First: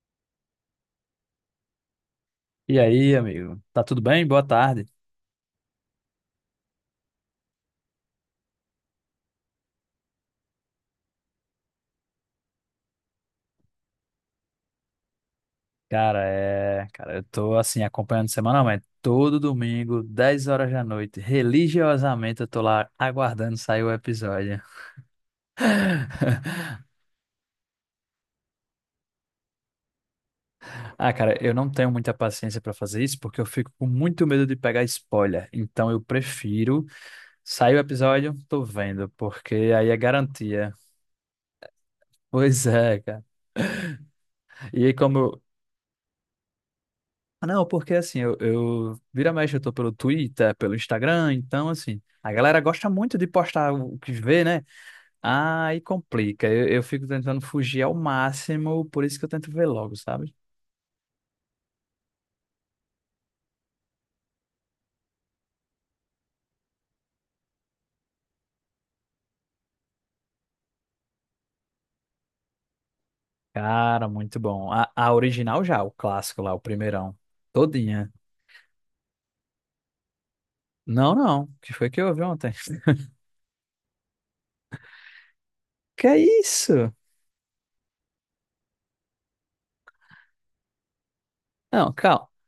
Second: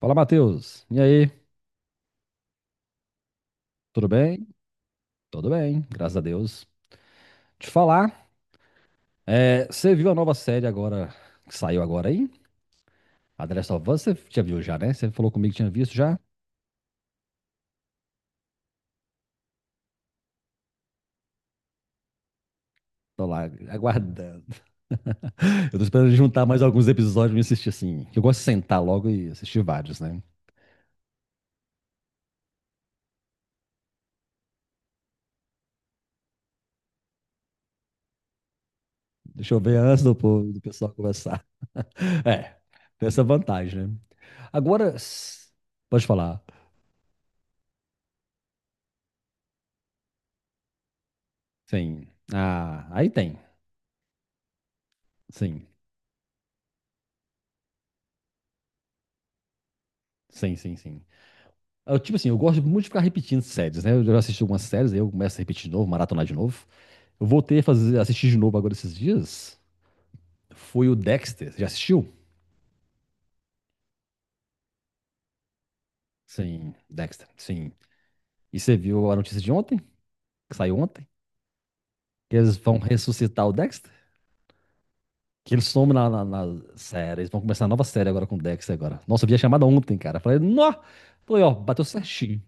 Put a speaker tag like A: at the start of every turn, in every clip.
A: Fala, Matheus. E aí?
B: E aí, amigo? Tá tudo
A: Tudo
B: bem? Boa
A: bem?
B: tarde.
A: Tudo bem, graças a Deus. Te falar, é, você viu a nova série agora, que saiu agora aí? A The Last of Us, você já viu já, né? Você falou comigo que tinha visto já?
B: Cara, eu tô assim acompanhando semanalmente, todo domingo, 10 horas da noite, religiosamente eu tô lá
A: Tô lá,
B: aguardando sair o
A: aguardando.
B: episódio.
A: Eu tô esperando juntar mais alguns episódios e assistir assim, que eu gosto de sentar logo e assistir vários, né?
B: Ah, cara, eu não tenho muita paciência pra fazer isso porque eu fico com muito medo de pegar spoiler. Então eu prefiro sair o episódio, tô vendo,
A: Deixa
B: porque
A: eu ver
B: aí é
A: antes do
B: garantia.
A: pessoal conversar. É,
B: Pois é,
A: tem essa
B: cara.
A: vantagem, né?
B: E
A: Agora,
B: aí, como
A: pode falar.
B: Ah, Não, porque assim, eu vira e mexe, eu tô pelo Twitter, pelo Instagram, então assim,
A: Sim.
B: a galera
A: Ah,
B: gosta
A: aí
B: muito de
A: tem.
B: postar o que vê, né?
A: Sim.
B: Aí complica. Eu fico tentando fugir ao máximo, por isso que eu tento ver logo, sabe?
A: Sim, sim, sim. Eu, tipo assim, eu gosto muito de ficar repetindo séries, né? Eu já assisti algumas séries, aí eu começo a repetir de novo, maratonar de novo. Eu voltei a fazer, assistir de novo agora esses dias. Foi o Dexter. Já assistiu?
B: Cara, muito bom. A original já, o clássico lá, o
A: Sim,
B: primeirão.
A: Dexter, sim.
B: Todinha.
A: E você viu a notícia de ontem, que saiu ontem?
B: Não, não. O que foi que eu ouvi
A: Que
B: ontem?
A: eles vão ressuscitar o Dexter? Que ele some
B: Que
A: na,
B: é
A: na, na
B: isso?
A: série. Eles vão começar a nova série agora com o Dexter agora. Nossa, eu vi a chamada ontem, cara. Falei, nó! Falei, ó, bateu
B: Não, calma.
A: certinho.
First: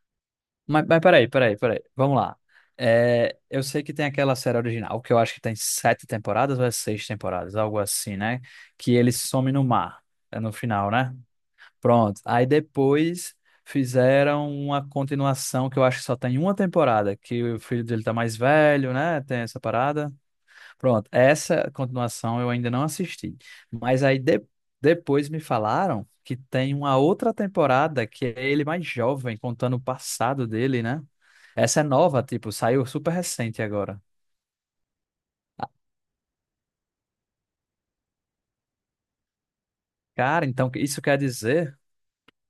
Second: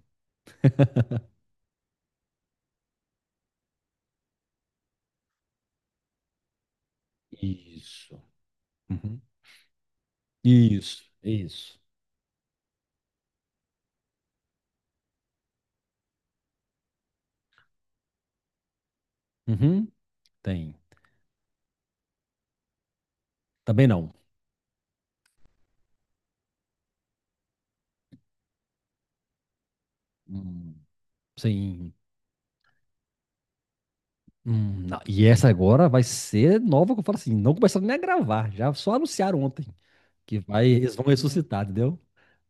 B: Mas, mas peraí. Vamos lá. É, eu sei que tem aquela série original, que eu acho que tem sete temporadas ou é seis temporadas, algo assim,
A: Isso.
B: né? Que ele
A: Uhum.
B: some no mar, é no final,
A: Isso,
B: né?
A: isso.
B: Pronto. Aí depois fizeram uma continuação que eu acho que só tem uma temporada, que o filho dele tá mais velho, né? Tem essa
A: Uhum.
B: parada.
A: Tem.
B: Pronto. Essa continuação eu ainda não assisti.
A: Também
B: Mas
A: não.
B: aí depois me falaram que tem uma outra temporada que é ele mais jovem, contando o passado
A: Hum,
B: dele, né? Essa é
A: sim.
B: nova, tipo, saiu super recente agora.
A: Não. E essa
B: Ah,
A: agora vai ser nova, que eu falo assim, não começaram nem a gravar, já só anunciaram ontem
B: cara, então
A: eles vão ressuscitar, entendeu?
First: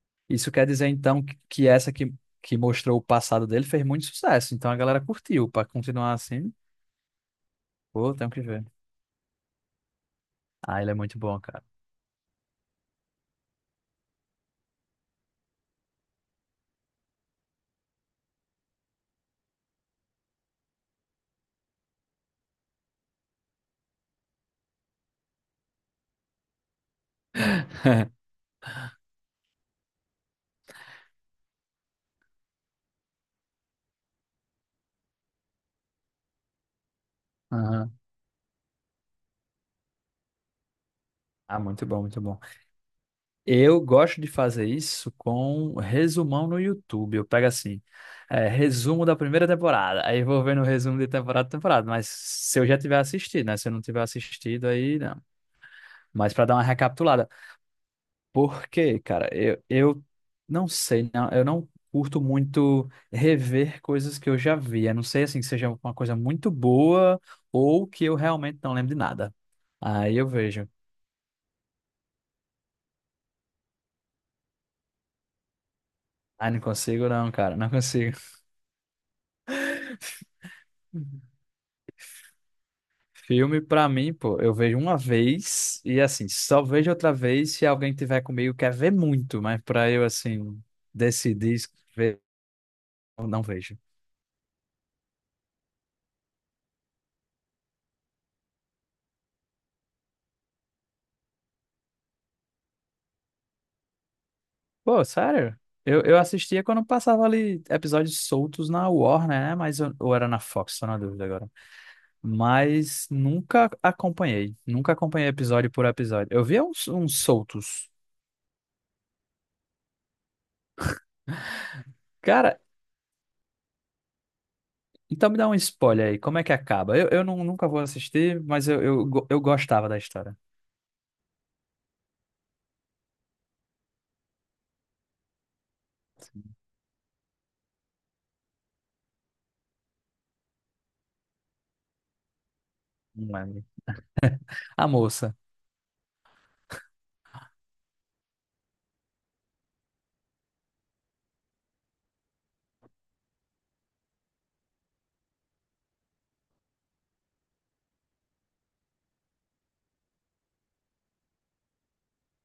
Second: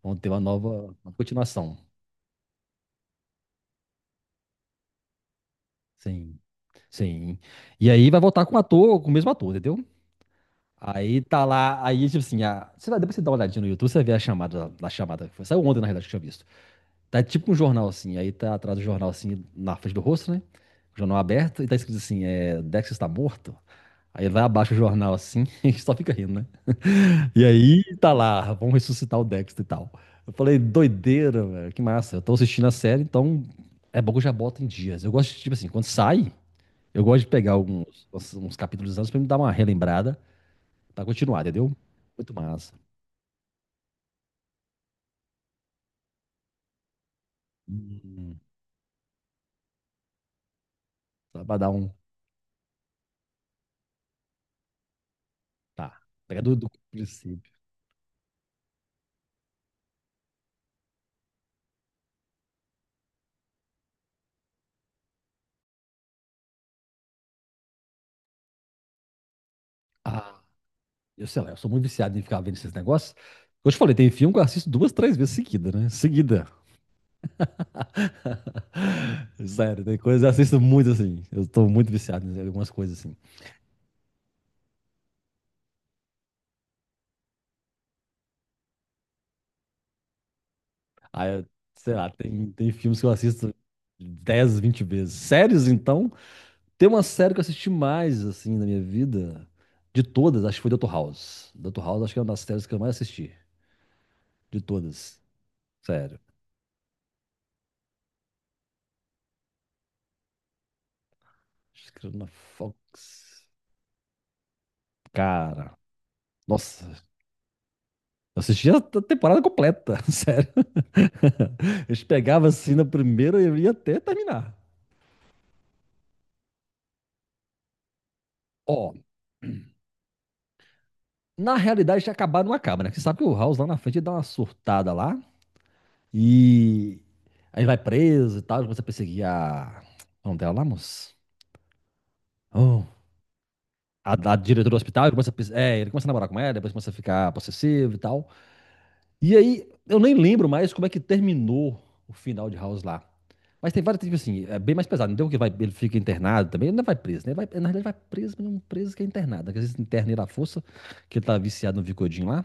A: Vão ter uma
B: isso quer dizer
A: nova, uma
B: então que
A: continuação.
B: essa que mostrou o passado dele fez muito sucesso. Então a galera curtiu. Pra continuar
A: Sim,
B: assim,
A: sim. E aí
B: pô,
A: vai
B: tenho que
A: voltar com o
B: ver.
A: ator, com o mesmo ator, entendeu?
B: Ah, ele é muito
A: Aí
B: bom,
A: tá
B: cara.
A: lá, aí tipo assim, a, você vai, depois você dá uma olhadinha no YouTube, você vê a chamada, que saiu ontem na realidade que eu tinha visto. Tá tipo um jornal assim, aí tá atrás do jornal assim, na frente do rosto, né? Jornal aberto, e tá escrito assim, é, Dex está morto. Aí vai abaixo o jornal assim, e só fica rindo, né? E aí tá lá, vamos ressuscitar o Dexter e tal. Eu falei, doideira, velho, que massa. Eu tô assistindo a série, então é bom que eu já boto em dias. Eu gosto, de, tipo assim, quando sai, eu gosto de pegar alguns
B: Aham.
A: uns capítulos antes pra me dar uma relembrada pra continuar,
B: Ah,
A: entendeu?
B: muito bom, muito
A: Muito
B: bom.
A: massa.
B: Eu gosto de fazer isso com resumão no YouTube. Eu pego assim,
A: Hum,
B: resumo da primeira temporada. Aí eu vou vendo o resumo de
A: só
B: temporada a
A: pra dar
B: temporada.
A: um.
B: Mas se eu já tiver assistido, né? Se eu não tiver assistido, aí não.
A: Tá.
B: Mas
A: Pega
B: pra
A: do,
B: dar uma
A: do
B: recapitulada.
A: princípio.
B: Porque, cara, eu não sei, não, eu não curto muito rever coisas que eu já vi. A não sei assim que seja uma coisa muito boa ou que eu realmente não lembro de nada. Aí eu
A: Ah,
B: vejo.
A: eu sei lá, eu sou muito viciado em ficar vendo esses negócios. Eu te falei, tem filme que eu assisto duas, três vezes seguida, né? Seguida.
B: Ah, não consigo não, cara, não consigo.
A: Sério, tem coisas, eu assisto muito assim. Eu tô muito viciado em algumas coisas assim.
B: Filme pra mim, pô, eu vejo uma vez e assim, só vejo outra vez se alguém tiver comigo quer ver muito, mas pra eu assim
A: Aí,
B: decidir
A: sei lá,
B: ver,
A: tem filmes que eu
B: eu não
A: assisto
B: vejo.
A: 10, 20 vezes. Séries, então, tem uma série que eu assisti mais assim na minha vida, de todas, acho que foi Dr. House. Dr. House acho que é uma das séries que eu mais assisti, de
B: Pô,
A: todas.
B: sério? Eu
A: Sério.
B: assistia quando passava ali episódios soltos na Warner, né? Mas eu, ou era na Fox, tô na dúvida agora.
A: Acho que era na
B: Mas
A: Fox.
B: nunca acompanhei. Nunca acompanhei episódio
A: Cara,
B: por episódio. Eu via
A: nossa,
B: uns, uns soltos.
A: eu assistia a temporada completa, sério. A gente pegava
B: Cara,
A: assim na primeira e eu ia até terminar.
B: então me dá um spoiler aí. Como é que acaba? Eu não, nunca vou assistir, mas eu,
A: Ó,
B: eu gostava da história.
A: na realidade, acabar não acaba, né? Porque você sabe que o House lá na frente ele dá uma surtada lá e aí vai preso e tal, ele começa a perseguir a. Como dela lá, moço? Oh,
B: Não lembro.
A: a diretora do
B: A
A: hospital, ele começa a,
B: moça.
A: ele começa a namorar com ela, depois começa a ficar possessivo e tal. E aí, eu nem lembro mais como é que terminou o final de House lá. Mas tem vários, tipo assim, é bem mais pesado. Não tem um que vai, ele fica internado também, ele não vai preso, né? Ele vai, na realidade, vai preso, mas não preso que é internado, né? Que às vezes interna ele à força, que ele tá viciado no Vicodin lá.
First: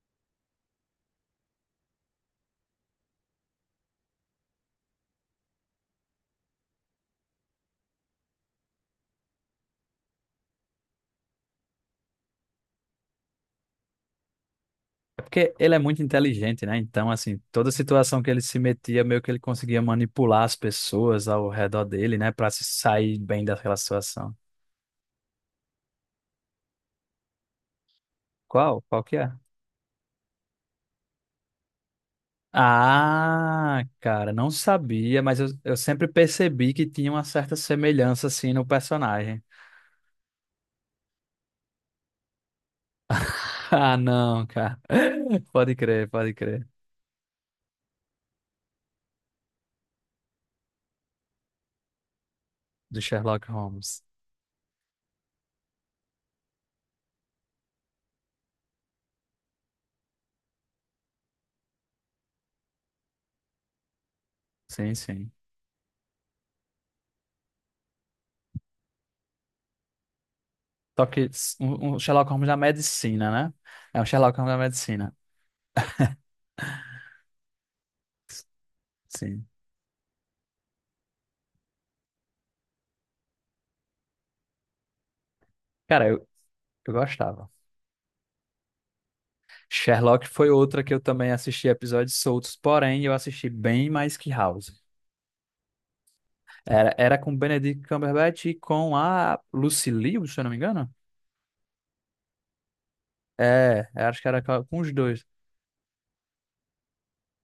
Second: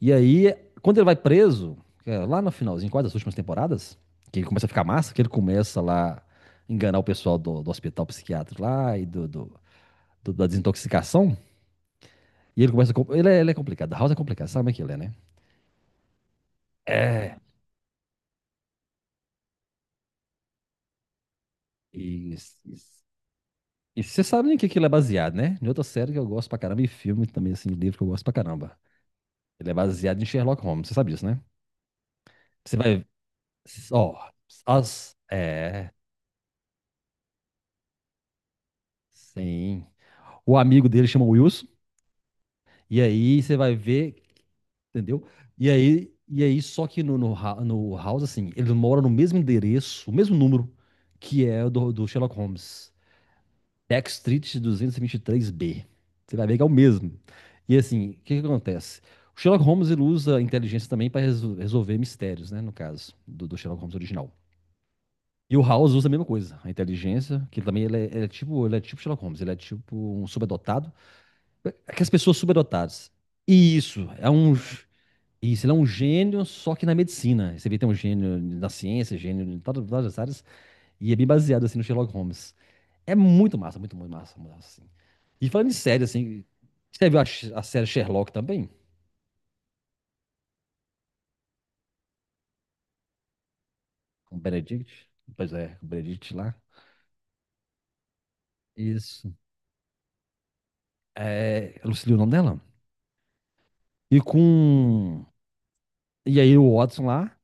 A: E aí, quando ele vai preso, é, lá no finalzinho, quase das últimas temporadas, que ele começa a ficar massa, que ele começa lá a enganar o pessoal do hospital psiquiátrico lá e da desintoxicação. E ele começa a, ele é, ele é complicado. A House é complicado, sabe como é que ele é, né?
B: É porque ele é muito inteligente, né? Então,
A: É.
B: assim, toda situação que ele se metia, meio que ele conseguia manipular as pessoas ao redor dele, né?
A: E
B: Pra se sair bem daquela
A: você
B: situação.
A: sabe em que ele é baseado, né? Em outra série que eu gosto pra caramba e filme também, assim, livro que eu gosto pra caramba.
B: Qual? Qual que é?
A: Ele é baseado em Sherlock Holmes, você sabe disso, né? Você vai.
B: Ah,
A: Ó.
B: cara, não
A: As.
B: sabia, mas eu
A: É.
B: sempre percebi que tinha uma certa semelhança, assim, no personagem.
A: Sim. O amigo dele chama Wilson. E aí você vai
B: Ah,
A: ver,
B: não, cara.
A: entendeu? E
B: Pode crer,
A: aí,
B: pode
A: e aí
B: crer.
A: só que no House, assim, eles moram no mesmo endereço, o mesmo número, que é o do Sherlock Holmes.
B: Do Sherlock Holmes.
A: Back Street 223B. Você vai ver que é o mesmo. E assim, o que que acontece? O Sherlock Holmes ele usa a inteligência também para resolver mistérios, né? No caso do Sherlock Holmes original.
B: Sim, sim.
A: E o House usa a mesma coisa, a inteligência, que também ele é tipo Sherlock Holmes, ele é tipo um subadotado.
B: Só que um, um
A: Aquelas
B: Sherlock
A: pessoas
B: Holmes da
A: subadotadas.
B: medicina, né?
A: E
B: É um
A: isso, é
B: Sherlock Holmes
A: um
B: da medicina.
A: isso, ele é um gênio, só que na medicina. Você vê, tem um gênio na ciência, gênio
B: Sim.
A: em todas, as áreas, e é bem baseado, assim, no Sherlock Holmes. É muito massa, assim. E falando em série,
B: Cara, eu,
A: assim,
B: eu
A: você viu a,
B: gostava.
A: a série Sherlock também?
B: Sherlock foi outra que eu também assisti episódios soltos, porém eu assisti bem mais que
A: Com o
B: House.
A: Benedict? Pois é, com o Benedict lá.
B: Era, era com Benedict Cumberbatch e com
A: Isso.
B: a Lucy Liu, se eu não me engano.
A: É, eu não sei o nome dela.
B: É, eu
A: E
B: acho que era com os
A: com...
B: dois.
A: E aí o Watson lá,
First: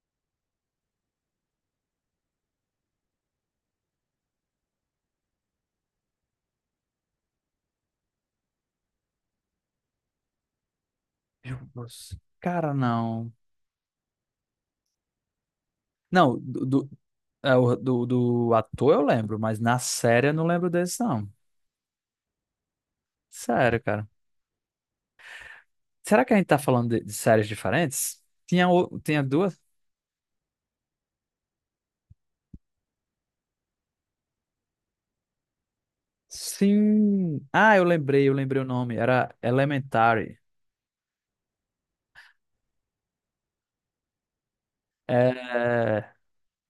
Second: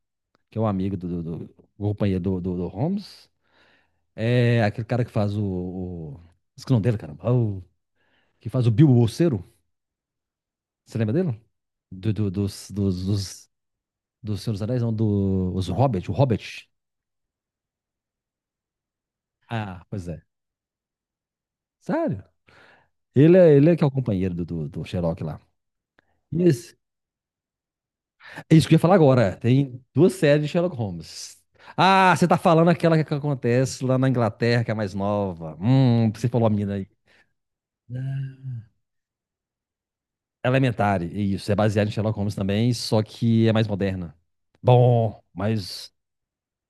A: que é o amigo do, do, do o companheiro do, do, do Holmes, é aquele cara que faz o, esqueci o nome dele, caramba. Que faz o Bilbo Bolseiro. Você lembra dele?
B: Meu
A: Do,
B: Deus.
A: do- dos,
B: Cara,
A: dos,
B: não.
A: dos, do Senhor dos Anéis, não, os Hobbit, o
B: Não, do,
A: Hobbit.
B: do, do, do ator eu lembro, mas na
A: Ah, pois é.
B: série eu não lembro desse, não.
A: Sério? Ele é
B: Sério,
A: que é o
B: cara.
A: companheiro do Sherlock lá.
B: Será que a gente tá
A: Isso,
B: falando de séries diferentes?
A: é isso
B: Tinha,
A: que eu ia falar
B: tinha
A: agora.
B: duas?
A: Tem duas séries de Sherlock Holmes. Ah, você tá falando aquela que acontece lá na Inglaterra, que é a mais nova. Você falou a mina aí.
B: Sim. Ah, eu lembrei o nome. Era Elementary.
A: Elementary, isso. É baseado em Sherlock Holmes também, só que é mais moderna. Bom, mas,
B: É,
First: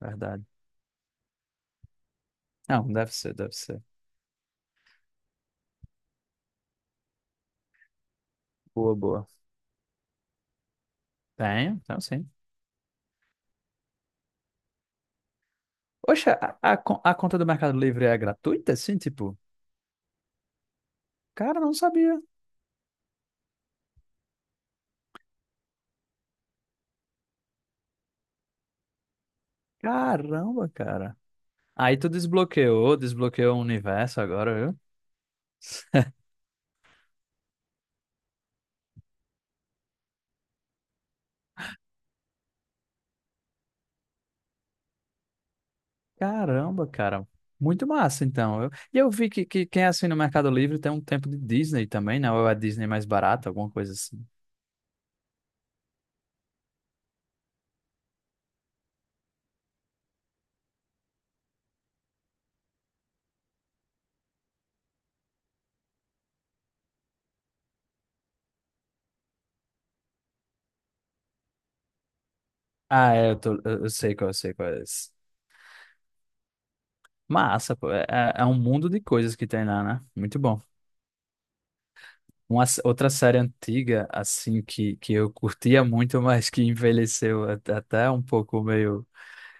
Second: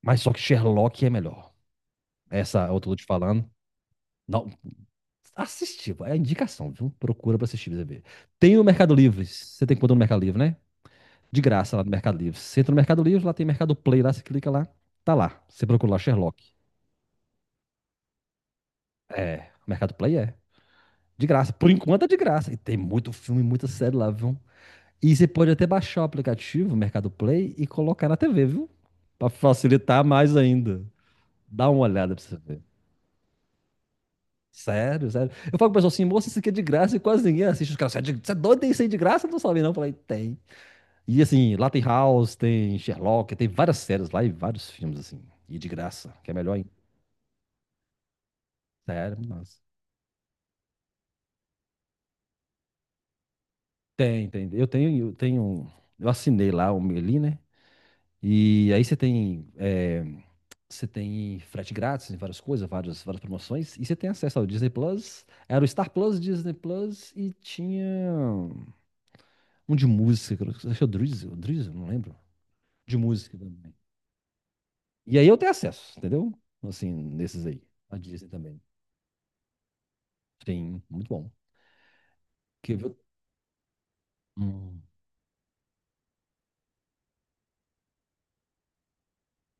A: só que Sherlock é melhor. Essa
B: Não,
A: outra que eu tô te
B: deve ser,
A: falando.
B: deve ser.
A: Não. Assistir, é indicação, viu? Procura pra assistir, pra você ver. Tem o Mercado
B: Boa,
A: Livre,
B: boa.
A: você tem conta no Mercado Livre, né? De
B: Tenho,
A: graça lá no
B: então
A: Mercado
B: sim.
A: Livre. Você entra no Mercado Livre, lá tem Mercado Play, lá você clica lá, tá lá. Você procura lá
B: Oxe,
A: Sherlock.
B: a conta do Mercado Livre é gratuita, assim, tipo?
A: É, o Mercado Play é. De graça,
B: Cara,
A: por
B: não
A: enquanto é de
B: sabia.
A: graça. E tem muito filme, muita série lá, viu? E você pode até baixar o aplicativo, Mercado Play, e colocar na TV, viu? Pra facilitar mais
B: Caramba,
A: ainda.
B: cara.
A: Dá uma
B: Aí tu
A: olhada pra você ver.
B: desbloqueou, desbloqueou o universo agora, viu?
A: Sério, sério. Eu falo pro pessoal assim, moça, isso aqui é de graça e quase ninguém assiste. Os caras, você é doido, tem isso aí de graça? Eu não sabe não. Eu falei, tem. E assim, lá tem House, tem Sherlock, tem várias séries lá e vários filmes, assim. E de graça, que é melhor ainda.
B: Caramba, cara. Muito massa, então. E eu,
A: Sério,
B: vi
A: nossa.
B: que quem é assim no Mercado Livre tem um tempo de Disney também, né? Ou é a Disney mais barata, alguma coisa assim.
A: Tem. Eu tenho um. Eu assinei lá o Meli, né? E aí você tem frete grátis, várias coisas, várias, várias promoções. E você tem acesso ao Disney Plus. Era o Star Plus, Disney Plus e tinha um de música, acho que é o Drizzle, não lembro. De
B: Ah, é, eu,
A: música
B: tô,
A: também.
B: eu sei qual, eu sei qual é esse.
A: E aí eu tenho acesso, entendeu? Assim, nesses aí.
B: Massa, pô.
A: A
B: É,
A: Disney
B: é um
A: também.
B: mundo de coisas que tem lá, né? Muito bom.
A: Sim, muito bom. Que viu?
B: Outra série antiga, assim,
A: Hum,
B: que eu curtia muito, mas que envelheceu até um pouco meio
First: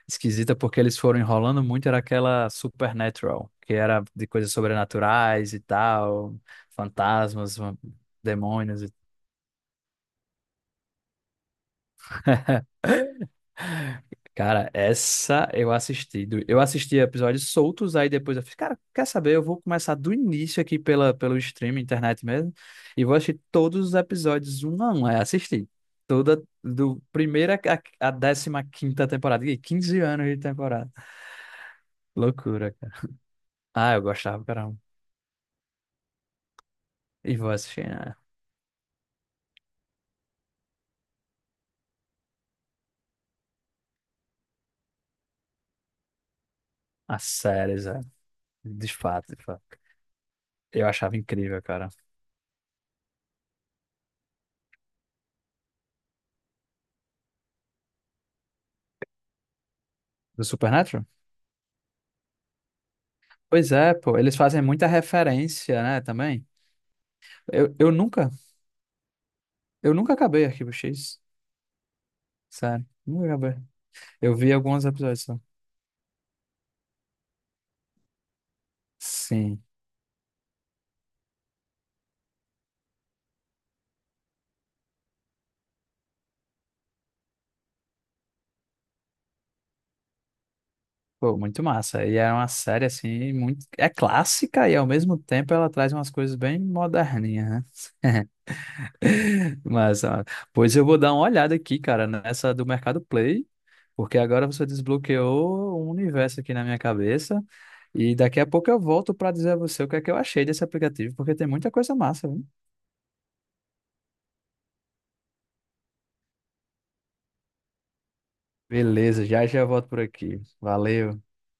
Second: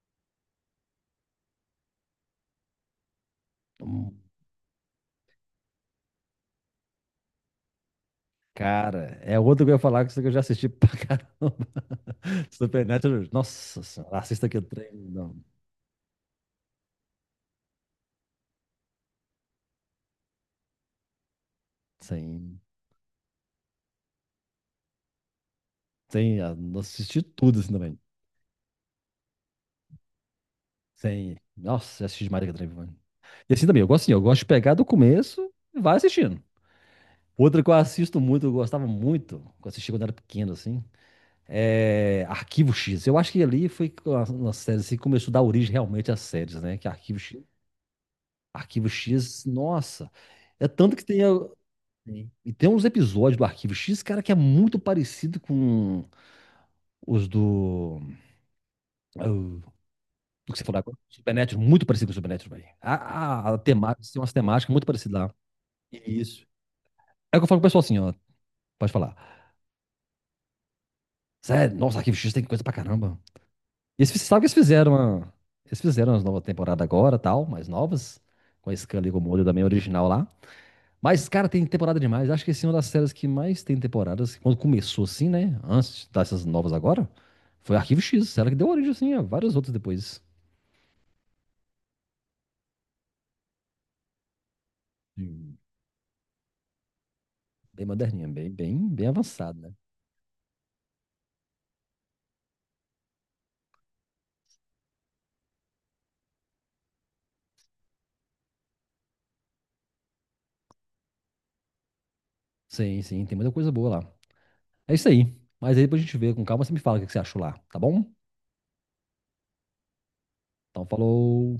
B: esquisita, porque eles foram enrolando muito, era aquela Supernatural, que era
A: hum.
B: de coisas sobrenaturais e tal, fantasmas, vam- demônios.
A: Cara, é outro que eu ia falar que isso aqui eu já assisti pra caramba. Supernatural, nossa senhora, assista aquele
B: Cara,
A: trem, não,
B: essa eu assisti. Eu assisti episódios soltos, aí depois eu fiz, cara, quer saber? Eu vou começar do início aqui pela, pelo streaming, internet mesmo,
A: sem,
B: e vou assistir todos os episódios um a um. Aí assisti.
A: sem,
B: Toda,
A: ah, não
B: do
A: assisti
B: primeira
A: tudo assim também,
B: a décima quinta temporada. Ih, 15 anos de temporada.
A: sem, nossa, eu assisti demais aquele trem,
B: Loucura, cara.
A: mano. E assim também, eu
B: Ah, eu
A: gosto assim, eu gosto
B: gostava,
A: de pegar
B: caramba.
A: do começo e vai assistindo.
B: E vou
A: Outra que eu
B: assistir né,
A: assisto muito, eu gostava muito, que eu assisti quando era pequeno, assim, é Arquivo X. Eu acho que ali foi uma série assim, que começou a dar origem realmente às séries, né, que é Arquivo
B: as
A: X.
B: séries, é.
A: Arquivo
B: De fato, de
A: X,
B: fato.
A: nossa. É
B: Eu
A: tanto que
B: achava
A: tem.
B: incrível, cara.
A: E tem uns episódios do Arquivo X, cara, que é muito parecido com os do. Ah, o-
B: Do
A: Do que você falou agora?
B: Supernatural?
A: Supernatural, muito parecido com o Supernatural, velho. A
B: Pois é,
A: temática,
B: pô.
A: tem umas
B: Eles fazem
A: temáticas muito
B: muita
A: parecidas lá.
B: referência, né, também.
A: Isso. É o que eu falo pro
B: Eu,
A: pessoal
B: eu
A: assim, ó.
B: nunca
A: Pode falar.
B: Eu nunca acabei Arquivo X,
A: Sério, nossa, Arquivo X tem coisa pra
B: sério.
A: caramba.
B: Nunca acabei.
A: E eles,
B: Eu
A: sabe que
B: vi
A: eles
B: alguns
A: fizeram
B: episódios
A: uma.
B: só.
A: Eles fizeram as novas temporadas agora, tal, mais novas. Com a Scully e com o molho também
B: Sim.
A: original lá. Mas, cara, tem temporada demais. Acho que esse é uma das séries que mais tem temporadas. Quando começou assim, né? Antes dessas novas agora, foi Arquivo X, série que deu origem assim a várias outras depois.
B: Pô, muito massa. E é uma série, assim, muito... É clássica e, ao mesmo tempo,
A: Sim.
B: ela traz umas coisas bem moderninhas,
A: Bem
B: né?
A: moderninha, bem, bem, bem avançada, né?
B: Mas, ó, pois eu vou dar uma olhada aqui, cara, nessa do Mercado Play, porque agora você desbloqueou um universo aqui na minha cabeça. E daqui a pouco eu volto para dizer a você o que é que eu achei desse aplicativo, porque tem muita coisa massa, viu?
A: Sim, sim, tem muita coisa boa lá. É isso aí. Mas aí depois a gente vê com calma, você me fala o que que você achou lá, tá bom?
B: Beleza, já já volto por aqui.
A: Então,
B: Valeu.
A: falou.